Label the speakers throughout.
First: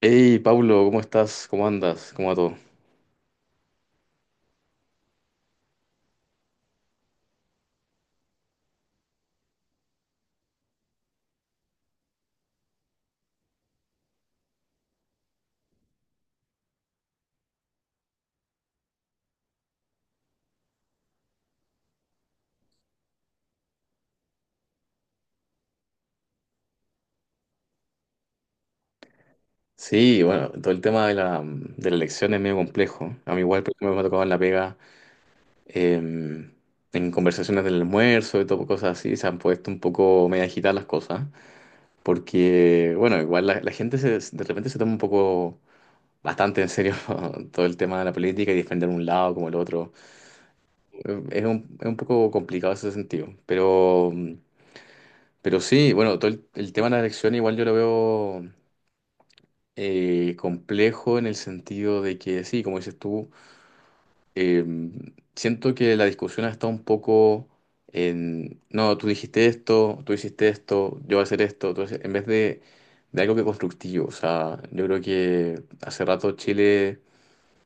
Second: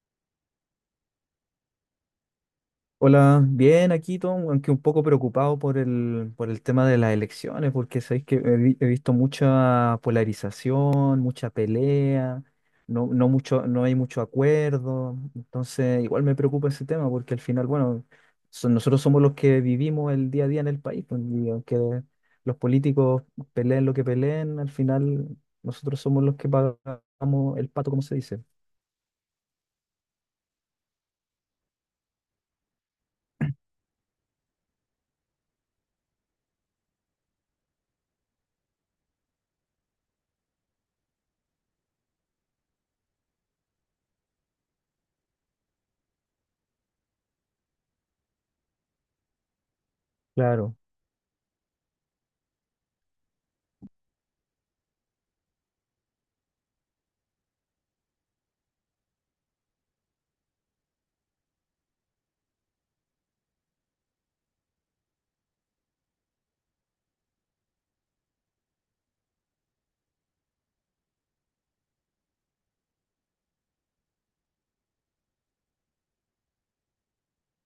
Speaker 1: Hey, Pablo, ¿cómo estás? ¿Cómo andas? ¿Cómo va todo?
Speaker 2: Hola, bien aquí, Tom, aunque un poco preocupado por el tema de las elecciones, porque sabéis que he visto mucha polarización, mucha pelea, no hay mucho acuerdo. Entonces igual me preocupa ese tema, porque al final, bueno, nosotros somos los que vivimos el día a día en el país, pues, y aunque los políticos peleen lo que peleen, al final nosotros somos los que pagamos el pato, como se dice.
Speaker 1: Sí, bueno, todo el tema de la elección es medio complejo. A mí igual porque me ha tocado en la pega, eh, en conversaciones del almuerzo y todo, pues, cosas así, se han puesto un poco medio agitadas las cosas, porque, bueno, igual la de repente se toma un poco bastante en serio todo el tema de la política y defender un lado como el otro.
Speaker 2: Claro.
Speaker 1: Es un poco complicado ese sentido, pero sí, bueno, todo el tema de la elección igual yo lo veo, complejo en el sentido de que, sí, como dices tú, eh, siento que la discusión está un poco en, no, tú dijiste esto, tú hiciste esto, yo voy a hacer esto, entonces, en vez de algo que constructivo, o sea, yo creo que hace rato Chile,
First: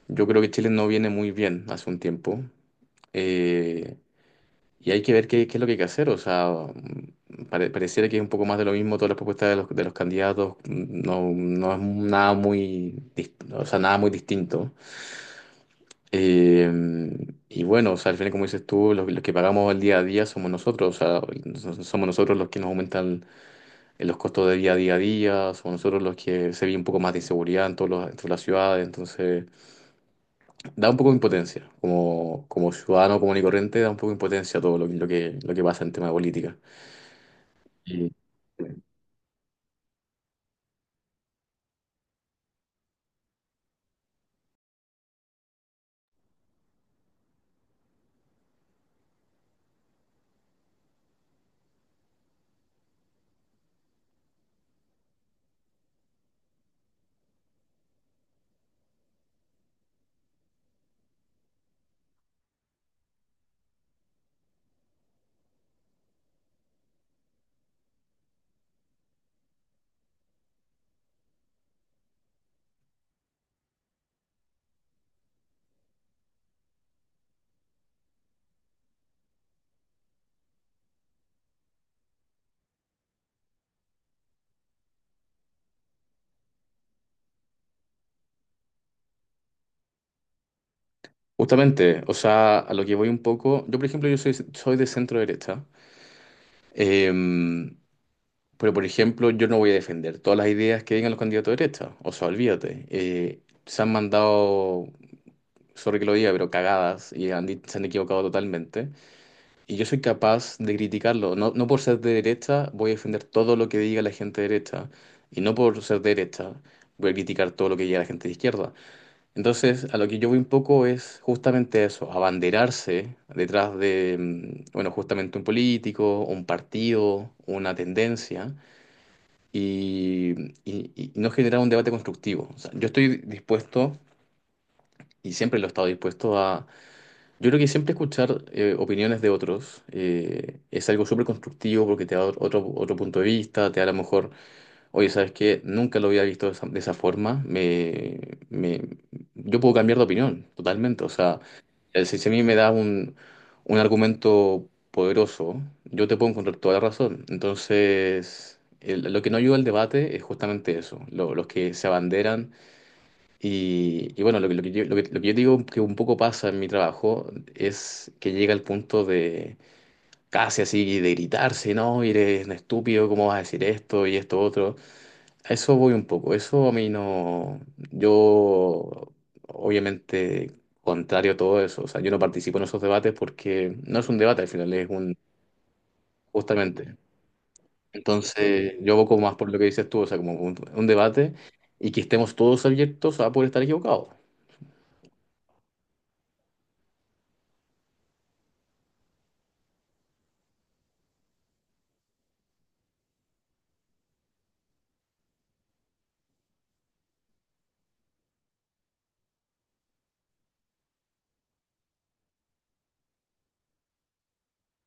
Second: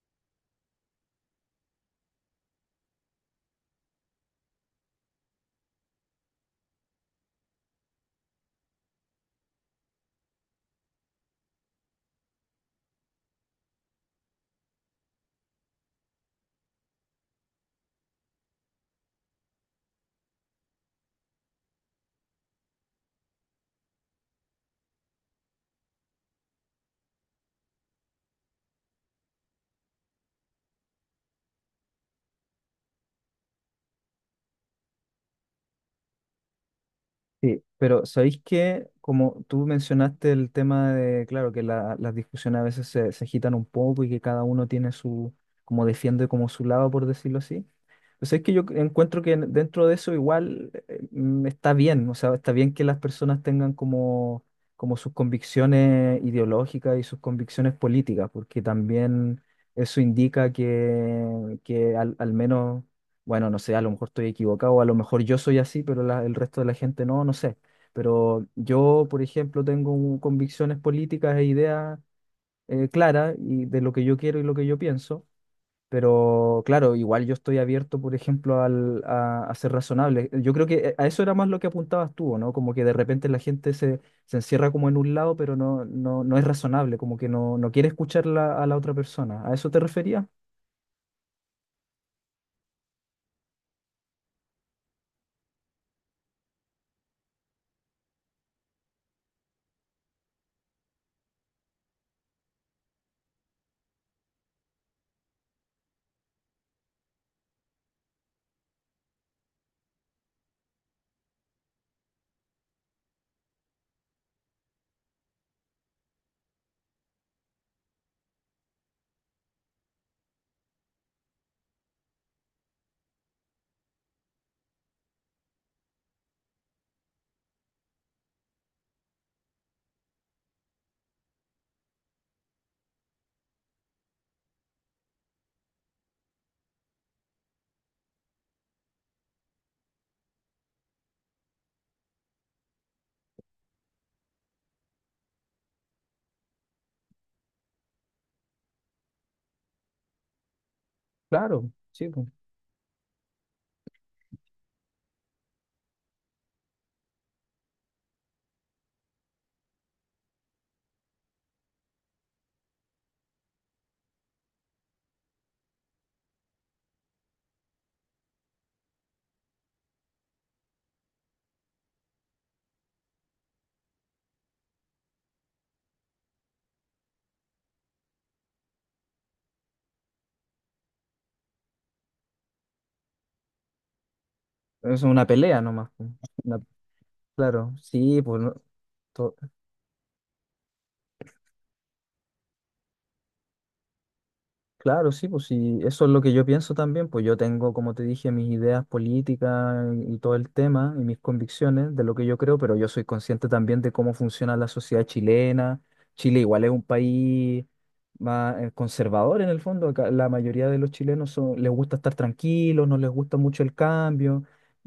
Speaker 1: yo creo que Chile no viene muy bien hace un tiempo. Eh, y hay que ver qué es lo que hay que hacer. O sea, pareciera que es un poco más de lo mismo todas las propuestas de de los candidatos. No es nada muy, nada muy distinto. Eh, y bueno, o sea, al final, como dices tú, los que pagamos el día a día somos nosotros. O sea, somos nosotros los que nos aumentan los costos de vida día a día. Somos nosotros los que se ve un poco más de inseguridad en, en todas las ciudades. Entonces, da un poco de impotencia. Como ciudadano común y corriente, da un poco de impotencia todo lo que, lo que pasa en tema de política.
Speaker 2: Sí, pero
Speaker 1: Y
Speaker 2: ¿sabéis que Como tú mencionaste el tema de, claro, que las discusiones a veces se agitan un poco y que cada uno tiene su, como defiende como su lado, por decirlo así. Pues es que yo encuentro que dentro de eso igual está bien, o sea, está bien que las personas tengan como, como sus convicciones ideológicas y sus convicciones políticas, porque también eso indica que al, al menos, bueno, no sé, a lo mejor estoy equivocado, a lo mejor yo soy así, pero el resto de la gente no, no sé. Pero yo, por ejemplo, tengo convicciones políticas e ideas claras, y de lo que yo quiero y lo que yo pienso. Pero claro, igual yo estoy abierto, por ejemplo, a ser razonable. Yo creo que a eso era más lo que apuntabas tú, ¿o no? Como que de repente la gente se, se encierra como en un lado, pero no es razonable, como que no, no quiere escuchar a la otra persona. ¿A eso te referías?
Speaker 1: Justamente, o sea, a lo que voy un poco, yo por ejemplo, yo soy de centro derecha, em, pero por ejemplo, yo no voy a defender todas las ideas que digan los candidatos de derecha, o sea, olvídate, se han mandado, sorry que lo diga, pero cagadas y se han equivocado totalmente, y yo soy capaz de criticarlo, no, no por ser de derecha voy a defender todo lo que diga la gente de derecha, y no por ser de derecha voy a criticar todo lo que diga la gente de izquierda. Entonces, a lo que yo voy un poco es justamente eso, abanderarse detrás de, bueno, justamente un político, un partido, una tendencia, y, y no generar un debate constructivo. O sea, yo estoy dispuesto, y siempre lo he estado dispuesto a, yo creo que siempre escuchar opiniones de otros, es algo súper constructivo porque te da otro punto de vista, te da a lo mejor. Oye, ¿sabes qué? Nunca lo había visto de esa forma. Me- yo puedo cambiar de opinión totalmente. O sea,
Speaker 2: Claro, sí, pues.
Speaker 1: si a mí me da un argumento poderoso, yo te puedo encontrar toda la razón. Entonces, lo que no ayuda al debate es justamente eso, los que se abanderan. Y bueno, lo que yo digo que un poco pasa en mi trabajo es que llega al punto de casi así de gritarse, ¿no? Y eres un estúpido, ¿cómo vas a decir esto y esto otro? A eso voy un poco. Eso a mí no. Yo, obviamente, contrario a todo eso. O sea, yo no participo en esos debates porque no es un debate al final, es
Speaker 2: Es
Speaker 1: un.
Speaker 2: una pelea nomás, pues. Una-
Speaker 1: Justamente.
Speaker 2: claro, sí, pues no,
Speaker 1: Entonces, yo abogo más
Speaker 2: to-
Speaker 1: por lo que dices tú, o sea, como un debate y que estemos todos abiertos a poder estar equivocados.
Speaker 2: claro, sí, pues sí, eso es lo que yo pienso también. Pues yo tengo, como te dije, mis ideas políticas y todo el tema y mis convicciones de lo que yo creo, pero yo soy consciente también de cómo funciona la sociedad chilena. Chile igual es un país más conservador en el fondo. Acá la mayoría de los chilenos les gusta estar tranquilos, no les gusta mucho el cambio.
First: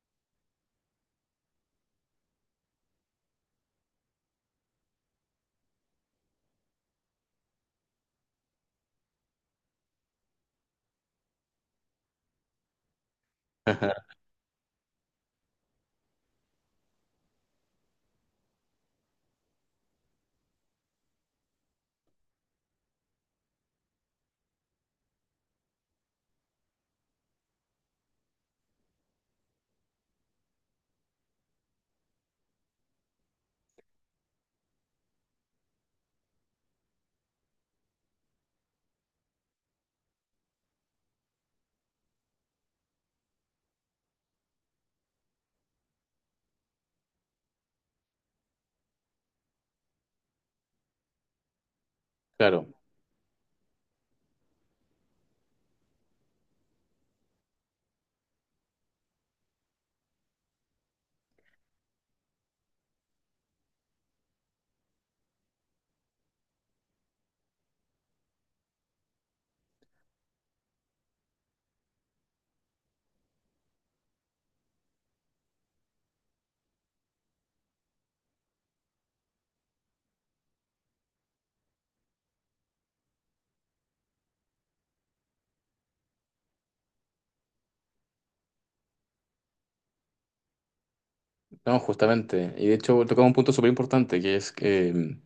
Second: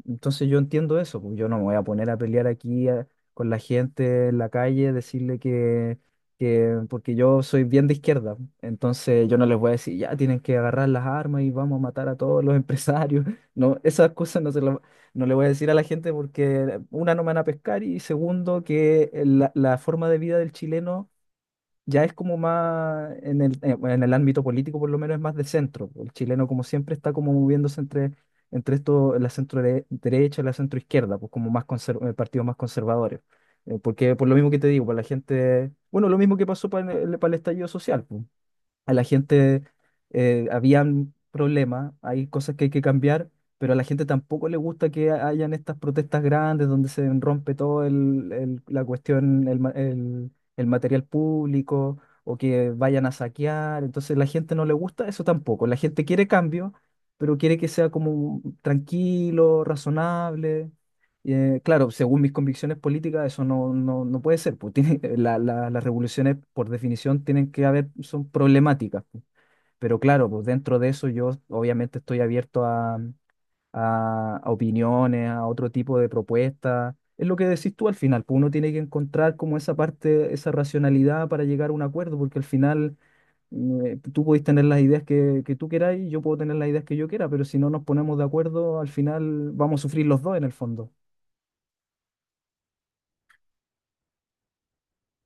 Speaker 2: Entonces yo entiendo eso, pues yo no me voy a poner a pelear aquí con la gente en la calle, decirle que, porque yo soy bien de izquierda, entonces yo no les voy a decir, ya tienen que agarrar las armas y vamos a matar a todos los empresarios. No,
Speaker 1: Ajá.
Speaker 2: esas cosas no se las, no le voy a decir a la gente, porque una, no me van a pescar, y segundo, que la forma de vida del chileno ya es como más, en el, bueno, en el ámbito político por lo menos es más de centro. El chileno como siempre está como moviéndose entre, entre esto, la derecha y la centro izquierda, pues como más partidos más conservadores. Porque por lo mismo que te digo, para la gente, bueno, lo mismo que pasó para para el estallido social, pues. A la gente habían problemas, hay cosas que hay que cambiar, pero a la gente tampoco le gusta que hayan estas protestas grandes donde se rompe todo la cuestión, el material público, o
Speaker 1: Claro,
Speaker 2: que vayan a saquear. Entonces la gente no le gusta eso tampoco. La gente quiere cambio, pero quiere que sea como tranquilo, razonable. Y, claro, según mis convicciones políticas, eso no puede ser. Pues tiene, las revoluciones, por definición, tienen que haber, son problemáticas, pues. Pero claro, pues dentro de eso yo obviamente estoy abierto a, a opiniones, a otro tipo de propuestas. Es lo que decís tú al final, pues uno tiene que encontrar como esa parte, esa racionalidad para llegar a un acuerdo, porque al final tú podés tener las ideas que tú quieras y yo puedo tener las ideas que yo quiera, pero si no nos ponemos de acuerdo, al final vamos a sufrir los dos en el fondo.
Speaker 1: no, justamente. Y de hecho, tocaba un punto súper importante, que es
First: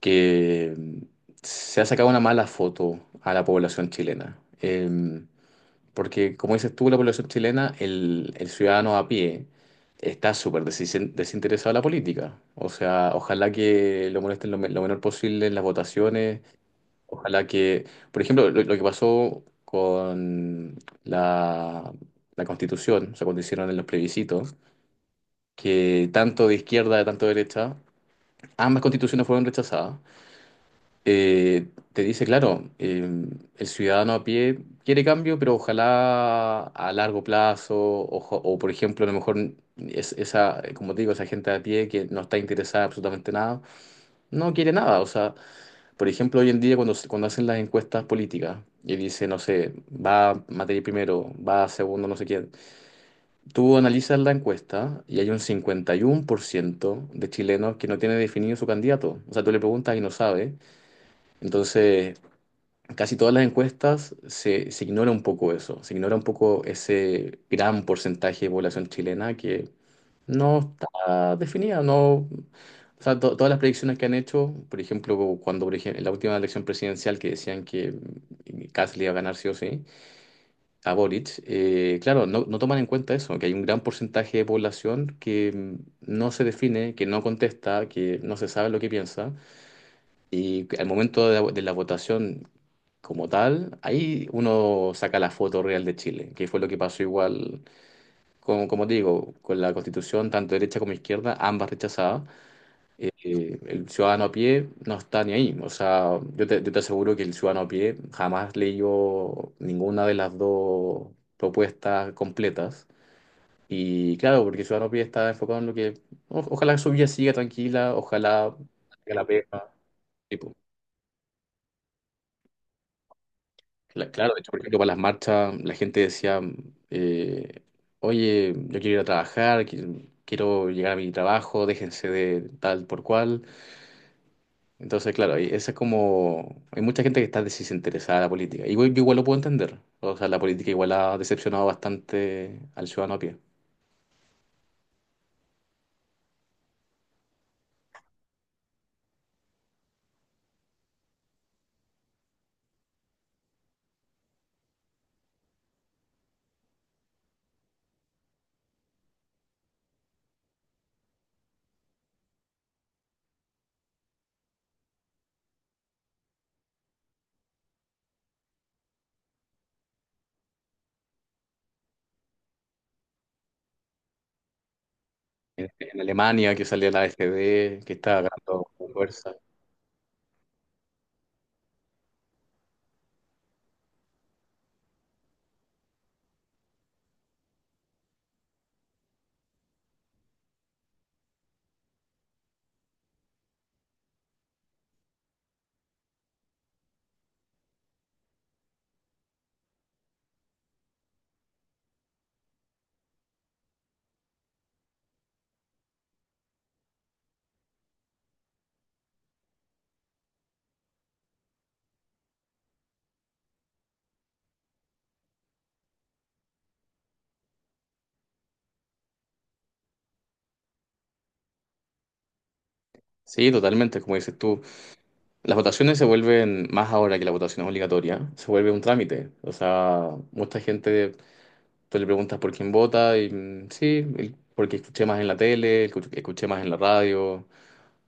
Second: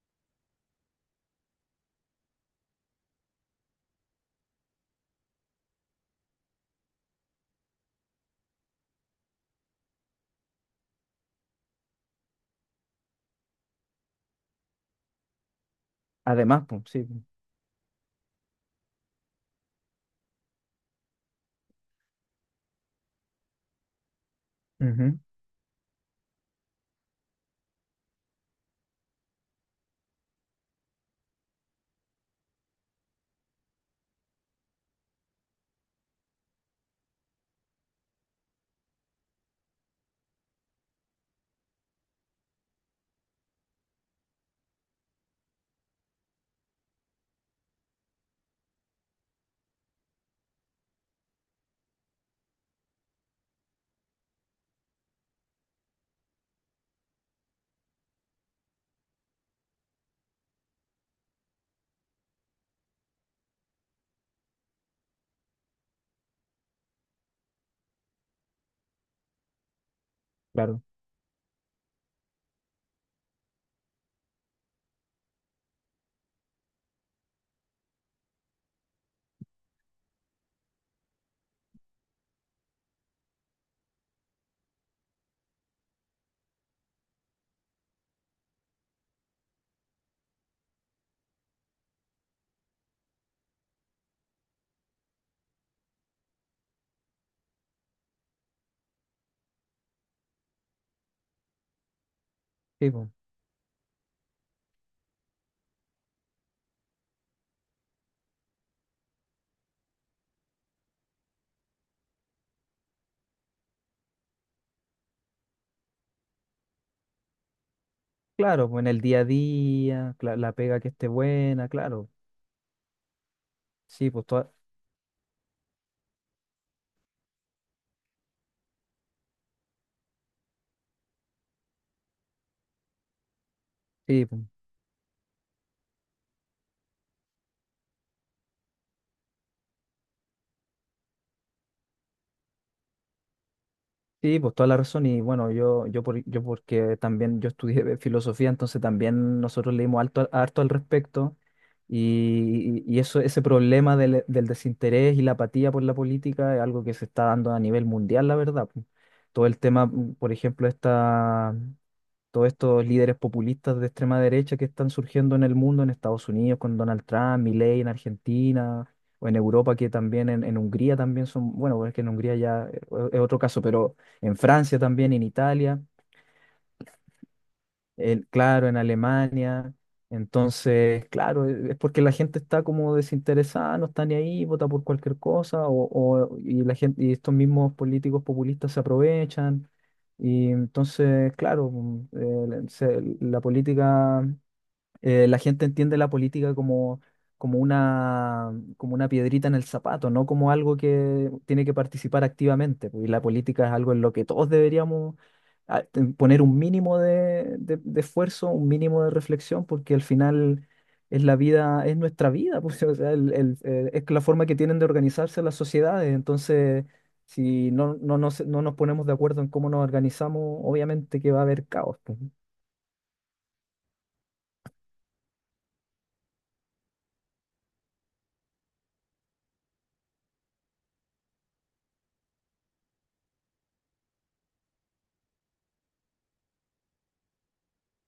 Speaker 1: que se ha sacado una mala foto a la población chilena. Porque, como dices tú, la población chilena, el ciudadano a pie, está desinteresado de la política. O sea, ojalá que lo molesten lo menor posible en las votaciones.
Speaker 2: Además, pues, sí, pues.
Speaker 1: Ojalá que, por ejemplo, lo que pasó con la, la Constitución, o sea, cuando hicieron en los plebiscitos,
Speaker 2: Ujú,
Speaker 1: que tanto de izquierda, tanto de derecha, ambas constituciones fueron rechazadas, te dice, claro, el ciudadano a pie quiere cambio, pero ojalá a largo plazo, por ejemplo, a lo mejor esa, como te digo, esa gente a pie que no está interesada en absolutamente nada, no quiere nada. O sea, por ejemplo, hoy en día cuando hacen las encuestas políticas y dice, no sé, va materia primero, va segundo, no sé quién, tú analizas la encuesta y hay un 51% de chilenos que no tiene definido su candidato. O sea, tú le preguntas y no sabe. Entonces casi todas las encuestas se ignora un poco eso, se ignora un poco ese gran porcentaje de población chilena que no
Speaker 2: claro,
Speaker 1: está definida, no, o sea, todas las predicciones que han hecho, por ejemplo, en la última elección presidencial que decían que Kast le iba a ganar sí o sí a Boric, claro, no toman en cuenta eso, que hay un gran porcentaje de población que no se define, que no contesta, que no se sabe lo que piensa. Y al momento de la votación como tal, ahí uno saca la foto real de Chile, que fue lo que pasó igual, con, como te digo, con la constitución, tanto derecha como izquierda, ambas rechazadas.
Speaker 2: sí, po.
Speaker 1: El ciudadano a pie no está ni ahí. O sea, yo te aseguro que el ciudadano a pie jamás leyó ninguna de las dos propuestas completas. Y claro, porque el ciudadano a pie está enfocado en lo que, ojalá su vida siga tranquila, ojalá haga
Speaker 2: Claro, pues en el día a
Speaker 1: la pega.
Speaker 2: día, la pega que esté buena, claro. Sí, pues
Speaker 1: Claro, de hecho,
Speaker 2: toda,
Speaker 1: por ejemplo, para las marchas, la gente decía, eh, oye, yo quiero ir a trabajar, quiero llegar a mi trabajo, déjense de tal por cual.
Speaker 2: sí, pues,
Speaker 1: Entonces, claro, y esa es como, hay mucha gente que está desinteresada de la política. Yo igual lo puedo entender. O sea, la política igual ha decepcionado bastante al ciudadano a pie.
Speaker 2: sí, pues toda la razón. Y bueno, yo porque también yo estudié de filosofía, entonces también nosotros leímos harto, harto al respecto. Y eso, ese problema del desinterés y la apatía por la política es algo que se está dando a nivel mundial, la verdad, pues. Todo el tema, por ejemplo, esta. Todos estos líderes populistas de extrema derecha que están surgiendo en el mundo, en Estados Unidos con Donald Trump, Milei en Argentina, o en Europa que también, en Hungría también son, bueno, es que en Hungría ya es otro caso, pero en Francia también, en
Speaker 1: En,
Speaker 2: Italia
Speaker 1: en Alemania, que salió la AfD, que está ganando
Speaker 2: claro, en
Speaker 1: fuerza.
Speaker 2: Alemania. Entonces, claro, es porque la gente está como desinteresada, no está ni ahí, vota por cualquier cosa, o- y la gente, y estos mismos políticos populistas se aprovechan. Y entonces, claro, la política la gente entiende la política como, como una piedrita en el zapato, no como algo que tiene que participar activamente, pues. Y la política es algo en lo que todos deberíamos poner un mínimo de, de esfuerzo, un mínimo de reflexión, porque al final es la vida, es nuestra vida, pues, o sea, es la forma que tienen de organizarse las sociedades. Entonces, si no nos ponemos de acuerdo en cómo nos organizamos, obviamente que va a haber caos, pues.
Speaker 1: Sí, totalmente, como dices tú. Las votaciones se vuelven, más ahora que la votación es obligatoria, se vuelve un trámite. O sea, mucha gente, tú le preguntas por quién vota y sí, porque escuché más en la tele, escuché más en la radio.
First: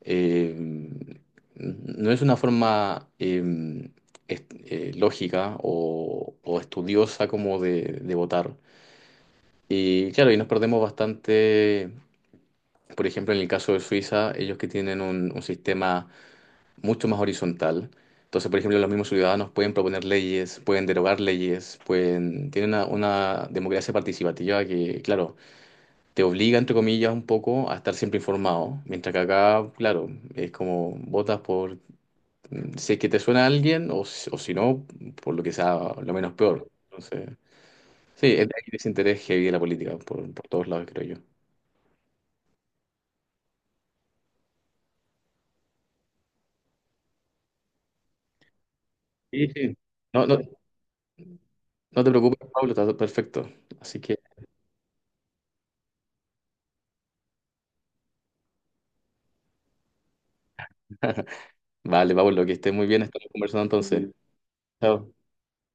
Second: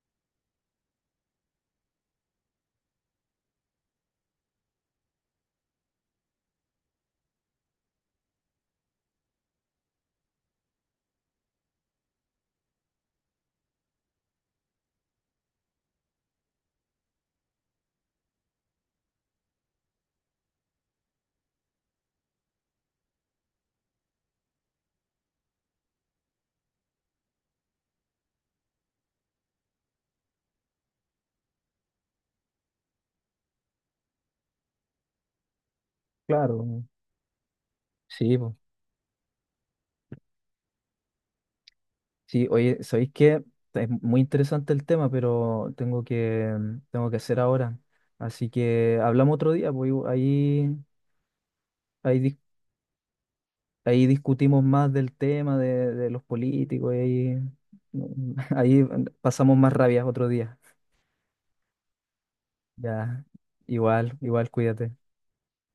Speaker 1: Eh, no es una forma lógica o estudiosa como de votar. Y claro, y nos perdemos bastante, por ejemplo, en el caso de Suiza, ellos que tienen un sistema mucho más horizontal. Entonces, por ejemplo, los mismos ciudadanos pueden proponer leyes, pueden derogar leyes, pueden. Tienen una democracia participativa que, claro, te obliga, entre comillas, un poco a estar siempre informado. Mientras que acá, claro, es como votas por, si es que te suena a alguien o si no, por lo que sea lo menos peor.
Speaker 2: Claro,
Speaker 1: Entonces, sí,
Speaker 2: sí,
Speaker 1: es de
Speaker 2: pues.
Speaker 1: ahí desinterés heavy de la política, por todos lados, creo yo.
Speaker 2: Sí, oye, ¿sabéis qué? Es muy interesante el tema, pero tengo que, tengo que hacer ahora. Así que hablamos
Speaker 1: Sí,
Speaker 2: otro día,
Speaker 1: sí.
Speaker 2: pues, y
Speaker 1: No, no,
Speaker 2: ahí,
Speaker 1: no te
Speaker 2: ahí, dis-
Speaker 1: preocupes, Pablo, está todo perfecto. Así
Speaker 2: ahí
Speaker 1: que,
Speaker 2: discutimos más del tema de los políticos, y ahí, ahí pasamos más rabias otro día.
Speaker 1: vale, Pablo, que estés muy bien,
Speaker 2: Ya,
Speaker 1: estamos conversando entonces.
Speaker 2: igual, igual, cuídate.
Speaker 1: Chao.